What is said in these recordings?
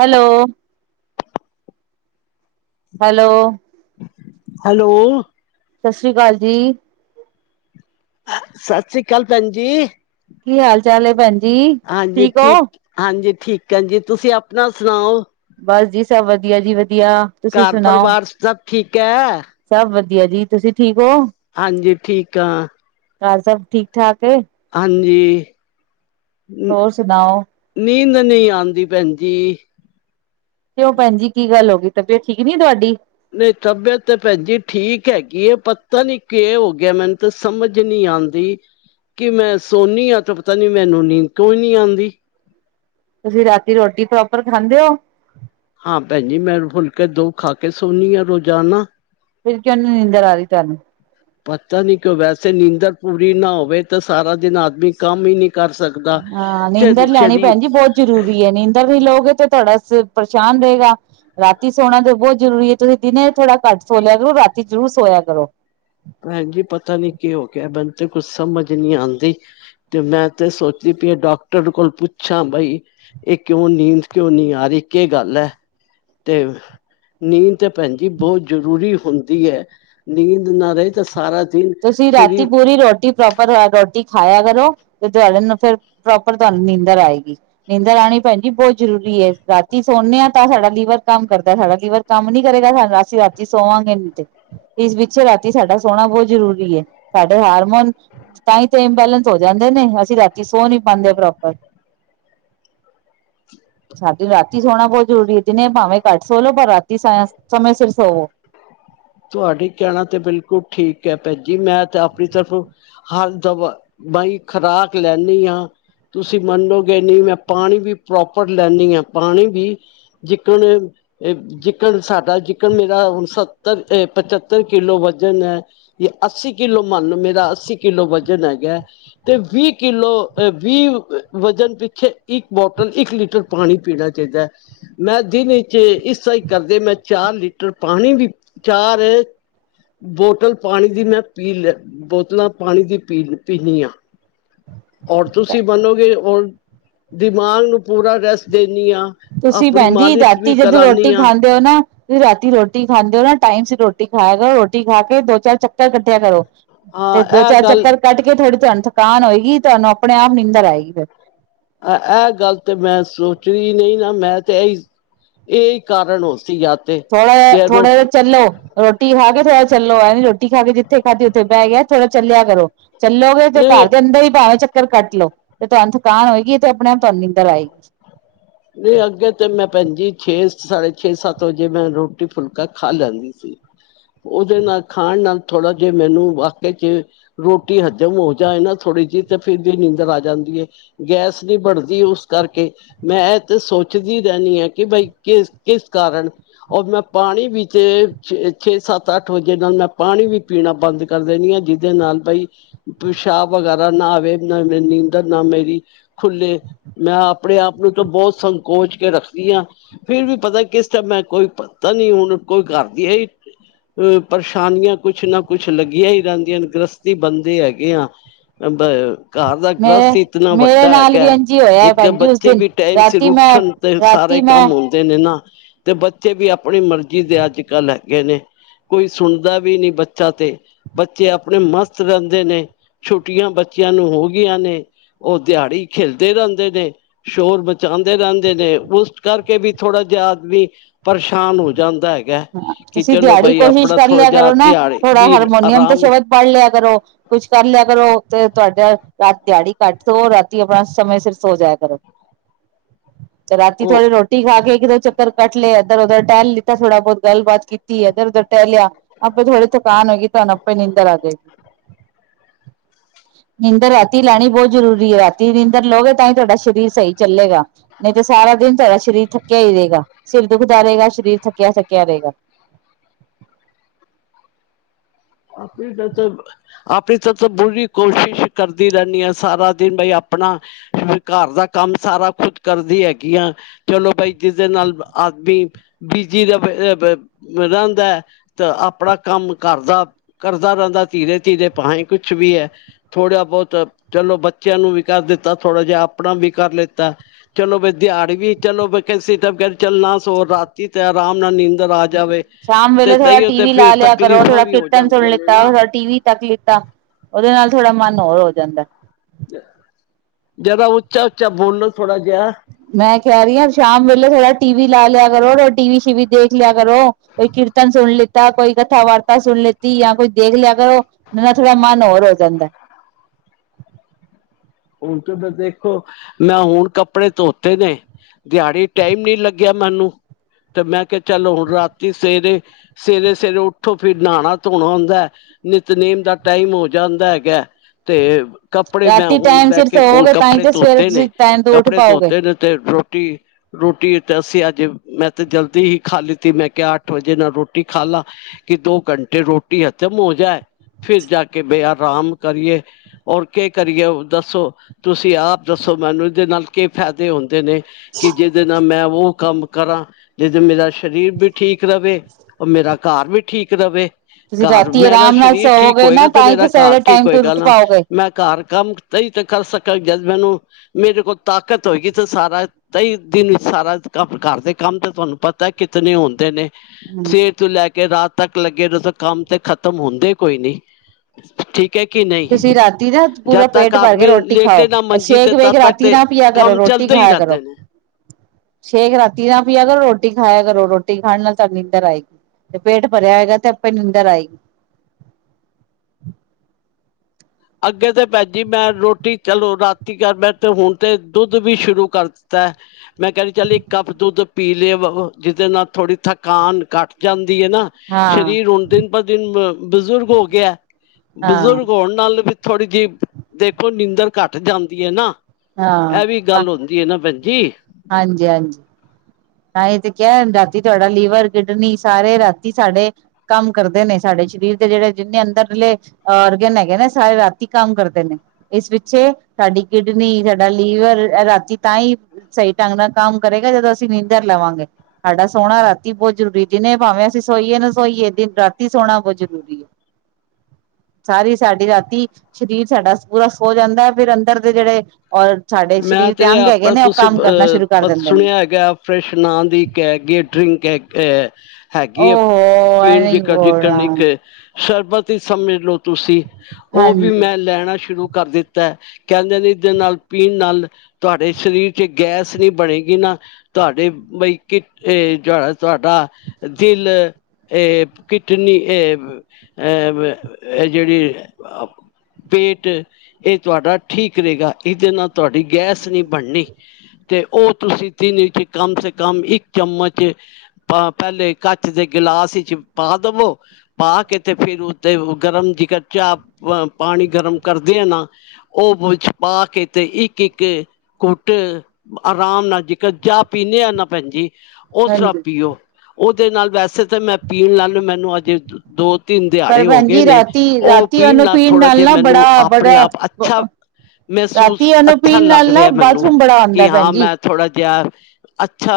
Hello. Hello. Hello. ਸਤਿ ਸ੍ਰੀ ਅਕਾਲ ਜੀ। ਸਤਿ ਸ੍ਰੀ ਅਕਾਲ ਭੈਣ ਜੀ। ਕੀ ਹਾਲ -ਚਾਲ ਹੈ ਭੈਣ ਜੀ ਹਾਂਜੀ, ਠੀਕ ਹਾਂਜੀ। ਠੀਕ ਹੈ ਜੀ, ਤੁਸੀਂ ਆਪਣਾ ਸੁਣਾਓ। ਬਸ ਜੀ ਸਭ ਵਧੀਆ ਜੀ ਵ ਵਧੀਆ, ਤੁਸੀਂ ਘਰ ਸੁਣਾਓ, ਪਰਿਵਾਰ ਸਭ ਠੀਕ ਹੈ? ਸਭ ਵਧੀਆ ਜੀ ਤੁਸੀਂ ਠੀਕ ਹੋ? ਹਾਂਜੀ ਠੀਕ ਆ, ਘਰ ਸਭ ਠੀਕ ਠਾਕ? ਪੰਜਜੀ [inaudible] ਹੋਰ ਸੁਣਾਓ। ਨਹੀਂ, ਆਉਂਦੀ ਭੈਣਜੀ। ਕਿਓਂ ਭੈਣ ਜੀ, ਕੀ ਗੱਲ ਹੋ ਕਿ ਤਬੀਅਤ ਠੀਕ ਨੀ ਤੁਹਾਡੀ? ਨਈ ਤਬੀਅਤ ਤੇ ਭੈਣ ਜੀ ਠੀਕ ਹੈਗੀਏ। ਪਤਾ ਨੀ ਕੇ ਹੋ ਗਿਆ ਮੈਨੂੰ ਤਾਂ ਸਮਝ ਨੀ ਆਂਦੀ। ਕਿ ਮੈਂ ਸੋਨੀ ਆ ਤੇ ਪਤਾ ਨੀ ਮੈਨੂੰ ਨੀਂਦ ਕਿਉਂ ਹੀ ਨਹੀਂ ਆਂਦੀ। ਤੁਸੀਂ ਰਾਤੀ ਰੋਟੀ ਪ੍ਰੋਪਰ ਖਾਂਦੇ ਹੋ ਹਾਂ ਭੈਣ ਜੀ ਮੈਂ ਫੁਲਕੇ ਦੋ ਖਾ ਕੇ ਸੋਨੀ ਆ ਰੋਜ਼ਾਨਾ। ਫਿਰ ਕਿਉ ਨੀ ਨੀਂਦਰ ਆ ਰੀ ਤਾਨੂੰ। ਪਤਾ ਨਹੀਂ ਕਿਉਂ ਵੈਸੇ ਨੀਂਦਰ ਪੂਰੀ ਨਾ ਹੋਵੇ ਤਾਂ ਸਾਰਾ ਦਿਨ ਆਦਮੀ ਕੰਮ ਈ ਨ ਹਾਂ, ਨੀਂਦਰ ਲੈਣੀ ਭੈਣ ਜੀ ਬਹੁਤ ਜਰੂਰੀ ਏ। ਨੀਂਦਰ ਨੀ ਲੋਗੇ ਤੇ ਤੁਹਾਡਾ ਸ ਪਰੇਸ਼ਾਨ ਰਹੇਗਾ ਰਾਤੀ ਸੋਨਾ ਤਾਂ ਬਹੁਤ ਜ਼ਰੂਰੀ ਏ। ਤੁਸੀਂ ਦਿਨੇ ਥੋੜ੍ਹਾ ਘੱਟ ਸੋ ਲਿਆ ਕਰੋ ਰਾਤੀ ਜ਼ਰੂਰ ਸੋਇਆ ਕਰੋ। ਭੈਣ ਜੀ ਪਤਾ ਨੀ ਕਿ ਹੋ ਗਿਆ ਮੈਨੂੰ ਤੇ ਕੁਛ ਸਮਝ ਨੀ ਆਂਦੀ ਤੇ ਮੈਂ ਤੇ ਸੋਚੀ ਪਈ ਡਾਕਟਰ ਕੋਲ ਪੁੱਛਾਂ ਬਈ ਇਹ ਕਿਉਂ ਨੀਂਦ ਕਿਉਂ ਨੀ ਆ ਰਹੀ ਕੇ ਗੱਲ ਏ। ਤੇ ਨੀਂਦ ਤਾਂ ਭੈਣ ਜੀ ਬਹੁਤ ਜ਼ਰੂਰੀ ਹੁੰਦੀ ਏ ਨੀਂਦ ਨਾ ਰਹੇ ਤਾਂ ਸ ਤੁਸੀਂ ਰਾਤੀ ਪੂਰੀ ਰੋਟੀ ਪ੍ਰੋਪਰ ਰ ਰੋਟੀ ਖਾਇਆ ਕਰੋ ਤੇ ਤੁਹਾਡੇ ਨੂੰ ਫੇਰ ਪ੍ਰੋਪਰ ਤੁਹਾਨੂੰ ਨੀਂਦਰ ਆਏਗੀ। ਨੀਂਦਰ ਆਣੀ ਭੈਣ ਜੀ ਬੋਤ ਜ਼ਰੂਰੀ ਏ। ਰਾਤੀ ਸੋਨੇ ਆ ਤਾਂ ਸਾਡਾ ਲੀਵਰ ਕੰਮ ਕਰਦਾ ਏ, ਸਾਡਾ ਲੀਵਰ ਕੰਮ ਨੀ ਕਰੇਗਾ ਸਾਨੂੰ ਰਾ ਅਸੀਂ ਰਾਤੀ ਸੋਵਾਂਗੇ ਨੀ ਤੇ। ਇਸ ਪਿੱਛੇ ਰਾਤੀ ਸਾਡਾ ਸੋਣਾ ਬੋਤ ਜ਼ਰੂਰੀ ਏ। ਸਾਡੇ ਹਾਰਮੋਨ ਤਾਂ ਈ ਤੇ ਇੰਬੈਲੈਂਸ ਹੋ ਜਾਂਦੇ ਨੇ। ਅਸੀਂ ਰਾਤੀ ਸੋ ਨੀ ਪਾਂਦੇ ਪ੍ਰੋਪਰ। ਸਾਨੂੰ ਰਾਤੀ ਸੋਣਾ ਬੋਤ ਜ਼ਰੂਰੀ ਏ, ਦਿਨੇ ਭਾਵੇਂ ਘੱਟ ਸੋ ਲੋ ਪਰ ਰਾਤੀ ਸਾਯਾ ਸਮੇਂ ਸਿਰ ਸੋਵੋ। ਤੁਹਾਡੀ ਕਹਿਣਾ ਤੇ ਬਿਲਕੁਲ ਠੀਕ ਐ ਭੈਣਜੀ ਮੈਂ ਤੇ ਆਪਣੀ ਤਰਫੋ ਹਰ ਦਵਾ ਬਈ ਖੁਰਾਕ ਲੈਂਨੀ ਆਂ ਤੁਸੀਂ ਮੰਨੋਗੇ ਨੀ ਮੈਂ ਪਾਨੀ ਵੀ ਪ੍ਰੋਪਰ ਲੈਂਦੀ ਆ ਪਾਣੀ ਵੀ ਜਿਕਣ ਅ ਜਿਕਣ ਸਾਡਾ ਜਿਕਣ ਮੇਰਾ ਹੁਨ ਸਬ [unintelligible] ਪਚੱਤਰ ਕਿੱਲੋ ਵਜਨ ਏ ਯ ਅੱਸੀ ਕਿਲੋ ਮੰਨ ਲੋ। ਮੇਰਾ ਅੱਸੀ ਕਿੱਲੋ ਵਜ਼ਨ ਹੈਗਾ। ਤੇ ਵੀਹ ਕਿੱਲੋ ਅ ਵੀਹ ਵ ਵਜ਼ਨ ਪਿੱਛੇ ਇੱਕ ਬੋਕਲ ਇੱਕ ਲੀਟਰ ਪਾਣੀ ਪੀਣਾ ਚਾਹੀਦਾਏ। ਮੈਂ ਦਿਨ ਵਿਚ ਇਸ ਤਰਾ ਈ ਕਰਦੇ ਮੈਂ ਚਾਰ ਲੀਟਰ ਪਾਣੀ ਵੀ ਚਾਰ ਬੋਤਲ ਪਾਣੀ ਦੀ ਮੈਂ ਪੀ ਲੈ ਬੋਤਲਾਂ ਪਾਣੀ ਦੀ ਪੀ ਪੀਂਦੀ ਆਂ। ਔਰ ਤੁਸੀਂ ਮੰਨੋਗੇ ਔਰ ਦਿਮਾਗ ਨੂੰ ਪੂਰਾ ਰੈਸਟ ਦੇਨੀ ਆ। ਤੁਸੀਂ ਭੈਣ ਜੀ ਰਾਤੀ ਜਦੋਂ ਰੋਟੀ ਹਾਂ ਖਾਂਦੇ ਹੋ ਨਾ ਤੁਸੀਂ ਰਾਤੀ ਰੋਟੀ ਖਾਂਦੇ ਓ ਨਾ ਟਾਈਮ ਸਿਰ ਰੋਟੀ ਖਾਇਆ ਕਰੋ ਰੋਟੀ ਖਾ ਕੇ ਦੋ ਚਾਰ ਚੱਕਰ ਕੱਟੇਆ ਕਰੋ। ਤੇ ਹਾਂ ਦੋ ਇਹ ਚਾਰ ਗੱਲ ਚੱਕਰ ਕੱਟ ਕੇ ਥੋੜ੍ਹੀ ਤੁਹਾਨੂੰ ਥਕਾਨ ਹੋਏਗੀ ਤੁਹਾਨੂੰ ਆਪਣੇ ਆਪ ਨੀਂਦਰ ਆਏਗੀ ਫੇਰ। ਇਹ ਗੱਲ ਤੇ ਮੈਂ ਸੋਚਦੀ ਨਈ ਨਾ ਮੈਂ ਤੇ ਇਹੀ ਇਹ ਹੀ ਕਾਰਨ ਹੋ ਸ ਥੋੜ੍ਹਾ, ਥੋੜ੍ਹਾ ਜ ਚੱਲੋ। ਰੋਟੀ ਖਾ ਕੇ ਥੋੜ੍ਹਾ ਚੱਲੋ ਐ ਨੀ ਰੋਟੀ ਖਾ ਕੇ ਜਿੱਥੇ ਖਾਧੀ ਉੱਥੇ ਬੈ ਗਿਆ ਥੋੜ੍ਹਾ ਚੱਲਿਆ ਕਰੋ। ਚੱਲੋਗੇ ਤੇ ਨਹੀਂ ਘਰ ਦੇ ਅੰਦਰ ਹੀ ਭਾਵੇਂ ਚ ਚੱਕਰ ਕੱਟ ਲੋ। ਤੇ ਤੁਹਾਨੂੰ ਥਕਾਨ ਹੋਏਗੀ ਤੇ ਆਪਨੇ ਆਪ ਤੁਹਾਨੂੰ ਨੀਂਦਰ ਆਏਗੀ। ਨਈ ਅੱਗੇ ਤੇ ਮੈਂ ਭੈਣ ਜੀ ਛੇ ਸਾਢੇ ਛੇ, ਸੱਤ ਵਜੇ ਮੈਂ ਰੋਟੀ ਫੁਲਕਾ ਖਾ ਲੈਂਦੀ ਸੀ। ਉਹਦੇ ਨਾਲ ਖਾਨ ਨਾਲ ਥੋੜ੍ਹਾ ਜਿ ਮੈਨੂੰ ਵਾਕਿਆ ਚ ਰੋਟੀ ਹਜ਼ਮ ਹੋ ਜਾਏ ਨਾ ਥੋੜ੍ਹੀ ਜਿਹੀ ਤਾਂ ਫਿਰ ਦੀ ਨੀਂਦਰ ਆ ਜਾਂਦੀ ਏ। ਗੈਸ ਨੀ ਬਨਦੀ ਉਸ ਕਰਕੇ। ਮੈਂ ਤੇ ਸੋਚਦੀ ਰਹਿੰਦੀ ਅ ਕਿ ਬਈ ਕਿਸ, ਕਿਸ ਕਾਰਨ ਔਰ ਮੈਂ ਪਾਨੀ ਵਿੱਚ ਛੇ, ਸੱਤ, ਅੱਠ ਵਜੇ ਨਾਲ ਮੈਂ ਪਾਣੀ ਵੀ ਪੀਣਾ ਬੰਦ ਕਰ ਦੇਣੀ ਆਂ ਜਿਹਦੇ ਨਾਲ ਬਈ ਪੇਸ਼ਾਬ ਵਗੈਰਾ ਨਾ ਆਵੇ ਨਾ ਮ ਨੀਂਦ ਨਾ ਮੇਰੀ ਖੁੱਲੇ ਮੈਂ ਆਪਣੇ ਆਪ ਨੂੰ ਤਾਂ ਬੋਤ ਸੰਕੋਚ ਕੇ ਰੱਖਦੀ ਅ ਫਿਰ ਵੀ ਪਤਾ ਕਿਸ ਟਾਈਮ ਮੈਂ ਕੋਈ ਪਤਾ ਨੀ ਹੁਨ ਕੋਈ ਘਰ ਦੀਆਂ ਹੀ ਆਂ ਪਰੇਸ਼ਾਨੀਆਂ ਕੁਛ ਨਾ ਕੁਛ ਲੱਗੀਆਂ ਈ ਰਹਿੰਦੀਆਂ ਨੇ ਗ੍ਰਹਸਤੀ ਬੰਦੇ ਹੈਗੇ ਆ ਬ ਘਰ ਦਾ ਮੇਰੇ ਗ੍ਰਹਿਸਤ ਇਤਨਾ ਮੇਰੇ ਵੱਡਾ ਨਾਲ ਵੀ ਹੈਗਾ ਇੰਝ ਹੀ ਹੋਇਆ ਇੱਕ ਤਾਂ ਭੈਣ ਜੀ ਉਸ ਬੱਚੇ ਦਿਨ ਵੀ ਟਾਈਮ ਰਾਤੀ ਮੈਂ ਉੱਠਨ ਤੇ ਸਾਰੇ ਰਾਤੀ ਮੈਂ ਕੰਮ ਹੁੰਦੇ ਨੇ। ਨਾ ਤੇ ਬੱਚੇ ਵੀ ਆਪਣੀ ਮਰਜ਼ੀ ਦੇ ਅੱਜ ਕੱਲ ਹੈਗੇ ਨੇ ਕੋਈ ਸੁਨਦਾ ਵੀ ਨੀ ਬੱਚਾ ਤੇ, ਬੱਚੇ ਆਪਣੇ ਮਸਤ ਰਹਿੰਦੇ ਨੇ। ਛੁੱਟੀਆਂ ਬੱਚਿਆਂ ਨੂੰ ਹੋ ਗਈਆਂ ਨੇ ਉਹ ਦਿਹਾੜੀ ਖੇਲਦੇ ਰਹਿੰਦੇ ਨੇ ਸ਼ੋਰ ਮ ਮਚਾਂਦੇ ਰਹਿੰਦੇ ਨੇ ਉਸ ਕਰਕੇ ਵੀ ਥੋੜ੍ਹਾ ਜਿਹਾ ਆਦਮੀ ਪਰੇਸ਼ਾਨ ਹੋ ਜਾਂਦਾ ਏ। ਹ ਤੁਸੀਂ ਦਿਹਾੜੀ ਕੋਸ਼ਿਸ਼ ਕਰ ਲਿਆ ਜਿਹਾ ਕਰੋ ਨਾ, ਦਿਹਾੜੀ ਥੋੜ੍ਹਾ ਵੀ ਹਰਮੋਨੀਅਮ ਤੇ ਆਰਾਮ ਸ਼ਬਦ ਪੜ੍ਹ ਲਿਆ ਕਰੋ, ਕੁਛ ਕਰ ਲਿਆ ਕਰੋ ਤੇ ਤੁਹਾਡਾ ਰਾਤ ਦਿਹਾੜੀ ਕੱਟ ਸੋਵੋਂ ਰਾਤੀ ਆਪਨਾ ਸਮੇਂ ਸਿਰ ਸੋ ਜਾਇਆ ਕਰੋ। ਤੇ ਰਾਤੀ ਥੋੜ੍ਹੀ ਉਹ ਰੋਟੀ ਖਾ ਕੇ ਇੱਕ-ਦੋ ਚੱਕਰ ਕੱਟ ਲਿਆ, ਏਧਰ ਓਦਰ ਟਹਿਲ ਲਿਤਾ ਥੋੜ੍ਹਾ ਬਹੁਤ। ਗੱਲਬਾਤ ਕੀਤੀ ਐ। ਫਿਰ ਓਦਰ ਟਹਿਲਿਆ। ਆਪਾਂ ਥੋੜ੍ਹੇ ਤੱ ਅਸਾਨ ਹੋਗੀ ਤੁਆਨੂੰ ਆਪੇ ਨਿੰਦਰ ਆ ਜਾਏਗੀ। [inaudible] ਨੀਂਦਰ ਰਾਤੀ ਲੈਣੀ ਬਹੁਤ ਜ ਜ਼ਰੂਰੀ ਏ ਰਾਤੀ ਨੀਂਦਰ ਲਓਗੇ ਤਾਂ ਹੀ ਤੁਹਾਡਾ ਸਰੀਰ ਸਹੀ ਚੱਲੇਗਾ ਨਹੀਂ ਤੇ ਸਾਰਾ ਦਿਨ ਤੁਹਾਡਾ ਸਰੀਰ ਥੱਕਿਆ ਈ ਰਏਗਾ। ਸਿਰ ਦੁਖਦਾ ਰਏਗਾ ਸਰੀਰ ਥੱਕਿਆ-ਥੱਕਿਆ ਥੱਕਿਆ ਰਹੇਗਾ। ਆਪਣੀ ਤਰੋਂ ਤੇ ਬੁਰੀ ਕੋਸ਼ਿਸ਼ ਕਰਦੀ ਰਹਿੰਣੀ ਆਂ ਸਾਰਾ ਦਿਨ ਬਈ ਆਪਣਾ ਘਰ ਦਾ ਕੰਮ ਸਾਰਾ ਕੁਝ ਕਰਦੀ ਹੈਗੀ ਆ ਚਲੋ ਬਾਈ ਜਿਸ ਦੇ ਨਾਲ ਆਦਮੀ ਬਿਜੀ ਰਵੇ ਰਹਿੰਦਾ ਤੇ ਆਪਣਾ ਕੰਮ ਘਰ ਦਾ ਕਰਦਾ ਰਹਿੰਦਾ ਧੀਰੇ-ਧੀਰੇ ਭਾਏਂ ਕੁਛ ਵੀ ਐ, ਥੋੜ੍ਹਾ ਬਹੁਤ ਚਲੋ ਬੱਚਿਆਂ ਨੂੰ ਵੀ ਕਰ ਦਿੱਤਾ ਥੋੜ੍ਹਾ ਜਿਹਾ ਆਪਣਾ ਵੀ ਕਰ ਲਿੱਤਾ। ਚਲੋ ਬ ਦਿਹਾੜੀ ਵੀ ਚਲੋ ਬ [unintelligible] ਚੱਲਣਾ ਸੋ ਰਾਤੀ ਤੇ ਆਰਾਮ ਨਾਲ ਨੀਂਦਰ ਆਜੇ ਸ਼ਾਮ ਵੇਲੇ ਥੋੜਾ ਟੀ ਵੀ ਲਾ ਲਿਆ ਕਰੋ, ਤਕਲੀਫ਼ਾਂ ਥੋੜਾ ਵੀ ਹੋ ਕੀਰਤਨ ਸੁਣ ਜਾਂਦੀਆਂ ਨੇ ਨਾ। ਲਿੱਤਾ, ਟੀਵੀ ਤੱਕ ਲਿੱਤਾ ਉਹ ਉਹਦੇ ਨਾਲ ਥੋੜਾ ਮਨ ਹੋਰ ਹੋ ਜਾਂਦਾ। ਜਿਆਦਾ ਉੱਚਾ-ਉੱਚਾ ਬੋਲੋ ਥੋੜਾ ਜਿਆ ਕੈਅ ਰਈਂ ਆਂ ਸ਼ਾਮ ਵੇਲੇ ਥੋੜਾ ਟੀਵੀ ਲਾ ਲਿਆ ਕਰੋ। ਟੀਵੀ ਸੀ਼ਵੀ ਦੇਖ ਲਿਆ ਕਰੋ, ਕੋਈ ਕੀਰਤਨ ਸੁਣ ਲਿੱਤਾ, ਕੋਈ ਕਥਾ ਵਾਰਤਾ ਸੁਣ ਲਿੱਤੀ ਜਾਂ ਕੋਈ ਦੇਖ ਲਿਆ ਕਰੋ। ਜਿਦੇ ਨਾਂ ਥੋੜਾ ਮਨ ਹੋਰ ਹੋ ਜਾਂਦਾ। ਹੁਣ ਤੇ ਫਿਰ ਦੇਖੋ, ਮੈਂ ਹੁਣ ਕੱਪੜੇ ਧੋਤੇ ਨੇ ਦਿਹਾੜੀ ਟਾਈਮ ਨੀ ਲੱਗਿਆ ਮੈਨੂੰ। ਤੇ ਮੈਂ ਕਿਹਾ ਚਲੋ ਹੁਣ ਰਾਤੀਂ ਸਵੇਰੇ, ਸਵੇਰੇ-ਸਵੇਰੇ ਉੱਠੋ ਫਿਰ ਨਾਣਾ ਧੋਣਾ ਹੁੰਂਦਾ। ਨਿਤਨੇਮ ਦਾ ਟਾਈਮ ਹੋ ਜਾਂਦਾ ਹੈਗਾ ਤੇ ਕੱਪੜੇ ਮੈਂ ਰਾਤੀ ਹੁਣ ਟਾਈਮ ਬਹਿ ਸਿਰ ਕੇ ਹੁਣ ਸੋਵੋਗੇ ਤਾਂ ਹੀ ਕੱਪੜੇ ਤੇ ਸਵੇਰੇ ਧੋਤੇ ਨੇ ਤੁਸੀਂ ਟਾਈਮ ਤੋਂ ਉੱਠ ਕੱਪੜੇ ਪਾਓਗੇ ਧੋਤੇ ਨੇ ਤੇ ਰੋਟੀ, ਰੋਟੀ ਤੇ ਅਸੀਂ ਅੱਜ ਜੇ ਮੈਂ ਤੇ ਜਲਦੀ ਹੀ ਖਾ ਲਿੱਤੀ ਮੈਂ ਕਿਹਾ ਅੱਠ ਵਜੇ ਨਾਲ ਰੋਟੀ ਖਾ ਲਾ ਕਿ ਦੋ ਘੰਟੇ ਰੋਟੀ ਹਜਮ ਹੋ ਜਾਏ ਫਿਰ ਜਾ ਕੇ ਬੇ ਆਰਾਮ ਕਰੀਏ ਔਰ ਕੀ ਕਰੀਏ ਦੱਸੋ ਤੁਸੀਂ ਆਪ ਦੱਸੋ ਮੈਨੂੰ ਇਹਦੇ ਨਾਲ ਕੀ ਫਾਇਦੇ ਹੁੰਦੇ ਨੇ। ਕਿ ਜਿਹਦੇ ਨਾਲ ਮੈਂ ਉਹ ਕੰਮ ਕਰਾਂ ਜਦ ਮੇਰਾ ਸਰੀਰ ਵੀ ਠੀਕ ਰਵੇ। ਉਹ ਮੇਰਾ ਘਰ ਵੀ ਠੀਕ ਰਵੇ। ਤੁਸੀਂ ਘਰ ਰਾਤੀ ਮੇਰਾ ਆਰਾਮ ਨਾਲ ਸਰੀਰ ਠੀਕ ਸੋਵੋਗੇ ਨਾ ਹੋਏਗਾ ਤੇ ਤਾਂ ਹੀ ਮੇਰਾ ਘਰ ਸਵੇਰੇ ਠੀਕ ਟਾਈਮ ਤੋਂ ਹੋਏਗਾ ਉੱਠ ਨਾ ਪਾਓਗੇ ਮੈਂ ਘਰ ਕੰਮ ਤਈ ਤਾਂ ਕਰ ਸਕਾਂ ਜਦ ਮੈਨੂੰ ਮੇਰੇ ਕੋਲ ਤਾਕਤ ਹੋਏਗੀ ਤਾਂ ਸਾਰਾ ਤਈ ਦਿਨ ਸਾਰਾ ਦੇ ਕੰਮ ਤਾਂ ਤੁਆਨੂੰ ਪਤਾ ਕਿਤਨੇ ਹੁੰਦੇ ਨੇਂ। ਸਵੇਰ ਤੋਂ ਲੈ ਕੇ ਕਿ ਰਾਤ ਤੱਕ ਲੱਗੇ ਰੋ ਕੰਮ ਤੇ ਖਤਮ ਹੁੰਦੇ ਕੋਈ ਨੀਂ। ਠੀਕ ਹੈ ਕਿ ਨਹੀਂ ਤੁਸੀਂ ਰਾਤੀ ਦਾ ਅੱਜ ਪੂਰਾ ਜਦ ਤੱਕ ਪੇਟ ਭਰ ਕੇ ਆਦਮੀ ਰੋਟੀ ਖਾਓ, ਲੇਟੇ ਨਾ ਮੰਜੀ ਸੇ਼ਕ ਤੇ ਵੇਖ ਤਦ ਤੱਕ ਰਾਤੀ ਤੇ ਨਾਂ ਪਿਆ ਕਰੋ, ਕੰਮ ਰੋਟੀ ਚੱਲਦੇ ਹੀ ਖਾਇਆ ਕਰੋ। ਰਹਿੰਦੇ ਨੇ ਸੇ਼ਕ ਰਾਤੀ ਨਾਂ ਪੀਆ ਕਰੋ ਰੋਟੀ ਖਾਇ ਕਰੋ, ਰੋਟੀ ਖਾਣ ਨਾਲ ਤਾਂਨੂੰ ਨੀਦਰ ਆਏਗੀ ਤੇ ਪੇਟ ਭਰਿਆ ਹੋਏਗਾ ਤੇ ਆਪੇ ਨੀਂਦਰ ਆਏਗੀ। ਅੱਗੇ ਤੇ ਭੈਣਜੀ ਮੈਂ ਰੋਟੀ ਚਲੋ ਰਾਤੀ ਕਰ ਮੈਂ ਤੇ ਹੁਣ ਤੇ ਦੁੱਧ ਵੀ ਸ਼ੁਰੂ ਕਰ ਦਿੱਤਾ। ਮੈਂ ਕਹਿ ਰਈ ਚੱਲ ਇੱਕ ਕੱਪ ਦੁੱਧ ਪੀ ਲਿਆ ਵ ਜਿਹਦੇ ਨਾਲ ਥੋੜ੍ਹੀ ਥਕਾਨ ਘੱਟ ਜਾਂਦੀ ਦੀ ਏਨਾਂ ਹਾਂ ਸਰੀਰ ਹੁਣ ਦਿਨ ਬ ਦਿਨ ਆ ਬਜ਼ੁਰਗ ਹੋ ਗਿਆ ਹਾਂ ਬਜ਼ੁਰਗ ਹੋਣ ਨਾਲ ਦਿ ਵੀ ਥੋੜ੍ਹੀ ਜਿਹੀ ਦੇਖੋ ਨੀਂਦਰ ਘੱਟ ਜਾਂਦੀ ਐ ਨਾਂ। ਹਾਂ ਇਹ ਵੀ ਤਾਂ ਗੱਲ ਹੁੰਦੀ ਐ ਨਾਂ ਭੈਣਜੀ। ਹਾਂਜੀ ਹਾਂਜੀ। ਤਾਂ ਇਹ ਤੇ ਕਿਹਾ ਰਾਤੀ ਤੁਹਾਡਾ ਲੀਵਰ ਕਿਡਨੀ ਸਾਰੇ ਰਾਤੀ ਸਾਡੇ ਕੰਮ ਕਰਦੇ ਨੇ ਸਾਡੇ ਸਰੀਰ ਦੇ ਜਿਹੜੇ ਜਿੰਨੇ ਅੰਦਰਲੇ ਔਰਗਨ ਹੈਗੇ ਨੇ ਸਾਰੇ ਰਾਤੀ ਕੰਮ ਕਰਦੇ ਨੇਂ ਇਸ ਪਿੱਛੇ ਸਾਡੀ ਕਿਡਨੀ ਸਾਡਾ ਲੀਵਰ ਰਾਤੀ ਤਾਂ ਈ ਸਹੀ ਢੰਗ ਨਾਲ ਕੰਮ ਕਰੇਗਾ ਜਦੋਂ ਅਸੀਂ ਅਂ ਇੱਧਰ ਲਵਾਂਗੇ ਸਾਡਾ ਸੋਣਾ ਰਾਤੀ ਬਹੁਤ ਜ਼ਰੂਰੀ ਜਿਨੇ ਭਾਵੇਂ ਅਸੀਂ ਸੋਈਏ ਨਾ ਸੋਈਏ ਦਿਨ ਰਾਤੀ ਸੋਣਾ ਬਹੁਤ ਜ਼ਰੂਰੀ ਹੈ ਸਾਰੀ ਸਾਡੀ ਰਾਤੀ ਸਰੀਰ ਸਾਡਾ ਪੂਰਾ ਸੋ ਜਾਂਦਾ ਫਿਰ ਅੰਦਰ ਦੇ ਜਿਹੜੇ ਔਰ ਸਾਡੇ ਮੈਂ ਸਰੀਰ ਦੇ ਤੇ ਅੰਗ ਹੈਗੇ ਆਪਾਂ ਨੇ ਉਹ ਤੁਸੀਂ ਕੰਮ ਕਰਨਾ ਸ਼ੁਰੂ ਕਰ ਅ ਦਿੰਦੇ ਨੇ ਸੁਣਿਆ ਹੈਗਾ ਫਰੈਸ਼ ਨਾਂ ਦੀ ਕਹਿ ਕੇਟਰਿੰਗ ਕਹਿ ਅ ਹੈਗੀ ਹੈ ਉਹ ਐ ਪੀਣ ਦੀ ਨਹੀਂ ਕਦੀ ਬੋਲਣਾ ਕਨਿਕ ਏ ਸਰਬਤੀ ਸਮਝ ਲੋ ਤੁਸੀਂ ਉਹ ਵੀ ਹਾਂਜੀ ਮੈਂ ਲੈਣਾ ਸ਼ੁਰੂ ਕਰ ਦਿੱਤਾ ਕਹਿੰਦੇ ਨੇ ਨਾਲ ਪੀਣ ਨਾਲ ਤੁਹਾਡੇ ਸਰੀਰ ਚ ਗੈਸ ਨਹੀਂੀ ਬਣੇਗੀ ਨਾ ਤੁਹਾਡੇ ਬਈ ਕਿ ਜਿਹੜਾ ਤੁਹਾਡਾ ਦਿਲ ਇਹ ਕਿਡਨੀ ਅ ਜਿਹੜੀ ਪੇਟ ਇਹ ਤੁਹਾਡਾ ਠੀਕ ਰਹੇਗਾ ਇਹਦੇ ਨਾਲ ਤੁਹਾਡੀ ਗੈਸ ਨੀ ਬਣਨੀ ਤੇ ਉਹ ਤੁਸੀਂ ਦਿਨ ਵਿੱਚ ਕਮ ਸੇ ਕਮ ਇੱਕ ਚਮਚ ਪਹਿਲੇ ਕੱਚ ਦੇ ਗਿਲਾਸ ਵਿੱਚ ਪਾ ਦੇਵੋ ਪਾ ਕੇ ਤੇ ਫਿਰ ਉਹਦੇ ਗਰਮ ਜਿਕਰ ਚਾਹ ਪਾਣੀ ਗਰਮ ਕਰਦੇ ਆ ਨਾ ਉਹ ਮੂੰਹ ਚ ਪਾ ਕੇ ਤੇ ਇੱਕ ਇੱਕ ਕੁੱਟ ਆਰਾਮ ਨਾਲ ਜਕਰ ਚਾਹ ਪੀਂਦੇ ਆ ਨਾ ਭੈਜੀ ਉਹ ਤਰਾ ਹਾਂਜੀ ਪੀਓ ਉਹਦੇ ਨਾਲ ਵੈਸੇ ਤਾਂ ਮੈਂ ਪੀਣ ਲਾ ਮੈਨੂੰ ਅਜੇ ਦੋ ਤਿੰਨ ਪਰ ਦਿਹਾੜੇ ਹੋ ਭੈਣ ਗਏ ਜੀ ਨੇ ਰਾਤੀ ਉਹ ਰਾਤੀ ਪੀਣ ਉਹਨੂੰ ਨਾਲ ਥੋੜਾ ਜਿਹਾ ਨਾ ਮੈਨੂੰ ਬੜਾ ਆਪਣੇ ਬੜਾ ਆਪ ਅਛਾ ਅੱਛਾ ਮਹਿਸੂਸ ਰਾਤੀ ਉਹਨੂੰ ਅੱਛਾ ਪੀਣ ਲੱਗ ਨਾਲ ਨਾ ਰਿਹਾ ਮੈਨੂੰ ਬਾਥਰੂਮ ਬੜਾ ਆਉਂਦਾ ਕਿ ਭੈਣ ਹਾਂ ਜੀ ਮੈਂ ਥੋੜਾ ਜਿਹਾ ਅੱਛਾ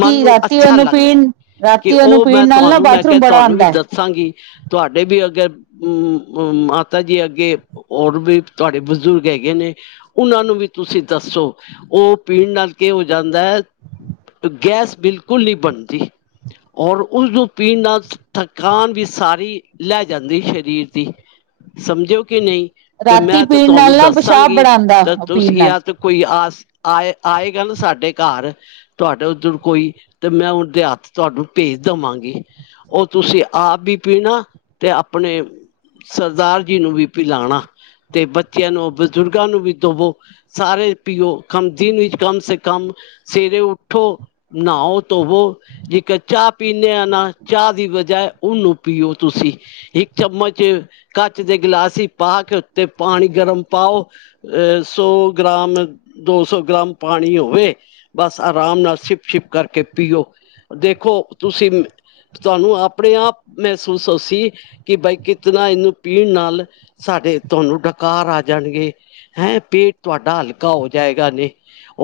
ਮਨ ਨੂੰ ਰਾਤੀ ਅੱਛਾ ਉਹਨੂੰ ਲੱਗ ਰਿਹਾ ਪੀਣ ਕਿ ਰਾਤੀ ਉਹਨੂੰ ਉਹ ਮੈਂ ਪੀਣ ਨਾਲ ਨਾ ਤੁਹਾਨੂੰ ਮੈਂ ਕਿਹਾ ਬਾਥਰੂਮ ਬੜਾ ਤੁਹਾਨੂੰ ਵੀ ਆਉਂਦਾ ਹੈ ਦੱਸਾਂਗੀ ਤੁਹਾਡੇ ਵੀ ਅਗਰ ਹਮ ਹਮ ਪਤਾ ਜੀ ਅੱਗੇ ਹੋਰ ਵੀ ਤੁਹਾਡੇ ਬਜ਼ੁਰਗ ਹੈਗੇ ਨੇ ਉਹਨਾਂ ਨੂੰ ਵੀ ਤੁਸੀਂ ਦੱਸੋ ਉਹ ਪੀਣ ਨਾਲ ਕੀ ਹੋ ਜਾਂਦਾ ਹੈ ਗੈਸ ਬਿਲਕੁਲ ਨਹੀਂ ਬਣਦੀ ਔਰ ਉਸਨੂੰ ਪੀਣ ਨਾਲ ਥਕਾਨ ਵੀ ਸਾਰੀ ਲੈ ਜਾਂਦੀ ਸਰੀਰ ਦੀ ਸਮਝੋ ਕਿ ਨਹੀਂ ਤੇ ਰਾਤੀ ਮੈਂ ਤੇ ਪੀਣ ਨਾਲ ਤੁਹਾਨੂੰ ਨਾ ਪਿਸ਼ਾਬ ਦੱਸਾਂਗੀ ਬੜਾ ਆਉਂਦਾ ਤਾਂ ਤੁਸੀ ਪੀਣ ਨਾਲ ਯ ਤੇ ਕੋਈ ਆਸ ਆਏ ਆਏਗਾ ਨਾ ਸਾਡੇ ਘਰ ਤੁਹਾਡੇ ਉੱਧਰ ਕੋਈ ਤੇ ਮੈਂ ਉਹ ਦੇ ਹੱਥ ਤੁਹਾਨੂੰ ਭੇਜ ਦੇਵਾਂਗੀ ਉਹ ਤੁਸੀਂ ਆਪ ਵੀ ਪੀਣਾ ਤੇ ਆਪਣੇ ਸਰਦਾਰ ਜੀ ਨੂੰ ਵੀ ਪਲਾਣਾ ਤੇ ਬੱਚਿਆਂ ਨੂੰ ਬਜ਼ੁਰਗਾਂ ਨੂੰ ਵੀ ਦਵੋ ਸਾਰੇ ਪੀਓ ਕਮ ਦਿਨ ਵਿੱਚ ਕਮ ਸੇ ਕਮ ਸਵੇਰੇ ਉੱਠੋ ਨਹਾਓ ਧੋਵੋ ਜੇਕਰ ਚਾਹ ਪੀਂਦੇ ਆ ਨਾ ਚਾਹ ਦੀ ਵਜਾ ਉਹਨੂੰ ਪੀਓ ਤੁਸੀਂ ਇੱਕ ਚਮਚ ਕੱਚ ਦੇ ਗਿਲਾਸ ਹੀ ਪਾ ਕੇ ਉੱਤੇ ਪਾਣੀ ਗਰਮ ਪਾਓ ਅ ਸੌ ਗ੍ਰਾਮ ਦੋ ਸੌ ਗ੍ਰਾਮ ਪਾਣੀ ਹੋਵੇ ਬਸ ਆਰਾਮ ਨਾਲ ਛਿਪ ਛਿਪ ਕਰਕੇ ਪੀਓ ਦੇਖੋ ਤੁਸੀਂ ਤੁਹਾਨੂੰ ਆਪਣੇ ਆਪ ਮਹਿਸੂਸ ਹੋਸੀ ਕਿ ਬਈ ਕਿਤਨਾ ਇਹਨੂੰ ਪੀਣ ਨਾਲ ਸਾਡੇ ਤੁਹਾਨੂੰ ਡਕਾਰ ਆ ਜਾਣਗੇ ਹੈਂ ਪੇਟ ਤੁਹਾਡਾ ਹਲਕਾ ਹੋ ਜਾਏਗਾ ਨੇ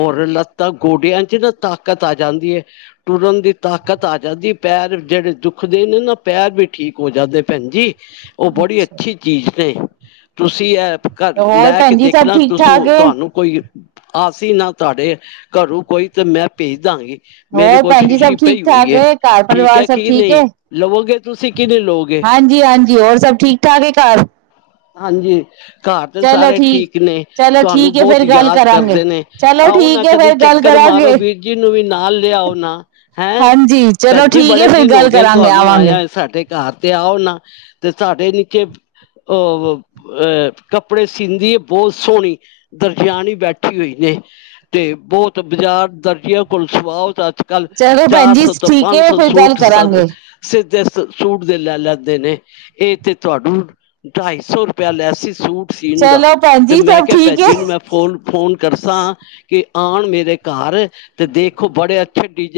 ਔਰ ਲੱਤਾਂ ਗੋਡਿਆਂ ਚ ਨਾ ਤਾਕਤ ਆ ਜਾਂਦੀ ਹੈ ਟੁਰਨ ਦੀ ਤਾਕਤ ਆ ਜਾਂਦੀ ਪੈਰ ਜਿਹੜੇ ਦੁਖਦੇ ਨੇ ਨਾ ਪੈਰ ਵੀ ਠੀਕ ਹੋ ਜਾਂਦੇ ਭੈਣ ਜੀ ਉਹ ਬੜੀ ਅੱਛਾ ਅੱਛੀ ਚੀਜ਼ ਇਹ ਤੁਸੀਂ ਇਹ ਘ ਹੋਰ ਲੈ ਕੇ ਭੈਣ ਜੀ ਸਭ ਦੇਖਣਾ ਠੀਕ ਤੁਸੀ ਠਾਕ ਏ ਤੁਹਾਨੂੰ ਕੋਈ ਅਸੀਂ ਨਾ ਤੁਹਾਡੇ ਘਰੋਂ ਕੋਈ ਤੇ ਮੈਂ ਭੇਜ ਦਾਂਗੀ ਮੇਰੇ ਹੋਰ ਕੋਲ ਭੈਣ ਜੀ ਸ਼ੀਸ਼ੀ ਸਭ ਠੀਕ ਪਈ ਹੋਈ ਠਾਕ ਹੈ ਘਰ ਠੀਕ ਪਰਿਵਾਰ ਹੈ ਸਬ ਕਿ ਠੀਕ ਨਹੀਂ ਹੈ ਲਵੋਗੇ ਤੁਸੀਂ ਕਿ ਨਹੀਂ ਲਓਗੇ ਹਾਂਜੀ ਹਾਂਜੀ ਹੋਰ ਸਭ ਠੀਕ ਸਾਰੇ ਘਰ ਹਾਂਜੀ ਘਰ ਦੇ ਸਾਰੇ ਠੀਕ ਨੇ ਚਲੋ ਤੁਹਾਨੂੰ ਠੀਕ ਹੈ ਬਹੁਤ ਫੇਰ ਗੱਲ ਯਾਦ ਕਰਾਂਗੇ ਕਰਦੇ ਨੇ ਚਲੋ ਆਓ ਨਾ ਠੀਕ ਹੈ ਕਦੇ ਫੇਰ ਗੱਲ ਚੱਕਰ ਮਾਰੋ ਕਰਾਂਗੇ ਵੀਰ ਜੀ ਨੂੰ ਵੀ ਨਾਲ ਲਿਆਓ ਨਾ ਹੈਂ ਹਾਂਜੀ ਚਲੋ ਭੈਣ ਜੀ ਠੀਕ ਹੈ ਬੜੇ ਫੇਰ ਦਿਨ ਹੋ ਗੱਲ ਗਏ ਕਰਾਂਗੇ ਤੁਹਾਨੂੰ ਆਵਾਂਗੇ ਆਇਆ ਸਾਡੇ ਘਰ ਤੇ ਆਓ ਨਾ ਤੇ ਸਾਡੇ ਨ ਕਿ ਅ ਅਹ ਕੱਪੜੇ ਸੀੀਂਦੀ ਬਹੁਤ ਸੋਹਣੀ ਦਰਜਿਆਣੀ ਬੈਠੀ ਹੋਈ ਨੇ ਤੇ ਬਹੁਤ ਬਾਜ਼ਾਰ ਦਰਜੀਆਂ ਕੋਲ ਸੁਆਓੱਜ ਕੱਲ ਚਲੋ ਭੈਣ ਚਾਰ ਜੀ ਸੌ ਤੋਂ ਠੀਕ ਪੰਜ ਹੈ ਸੌ ਫੇਰ ਗੱਲ ਸੂਟ ਕਰਾਂਗੇ ਸਿੱਧੇ ਸੂਟ ਦੇ ਲੈ ਲੈਂਦੇ ਨੇ ਇਹਥੇ ਤੁਹਾਡੂੰ ਢਾਈ ਸੌ ਰੁਪਇਆ ਲੈਸੀ ਸੂਟ ਸੀਨ ਦਾ ਚਲੋ ਭੈਣ ਤੇ ਜੀ ਮੈਂ ਸਭ ਕਿਹਾ ਠੀਕ ਭੈਨਜੀ ਹੈ ਨੂੰ ਮੈਂ ਫੋਨ-ਫੋਨ ਕਰ ਸਾਂ ਕਿ ਆਣ ਮੇਰੇ ਘਰ ਤੇ ਦੇਖੋ ਬੜੇ ਅੱਛ ਛੱਡੀ ਜੇ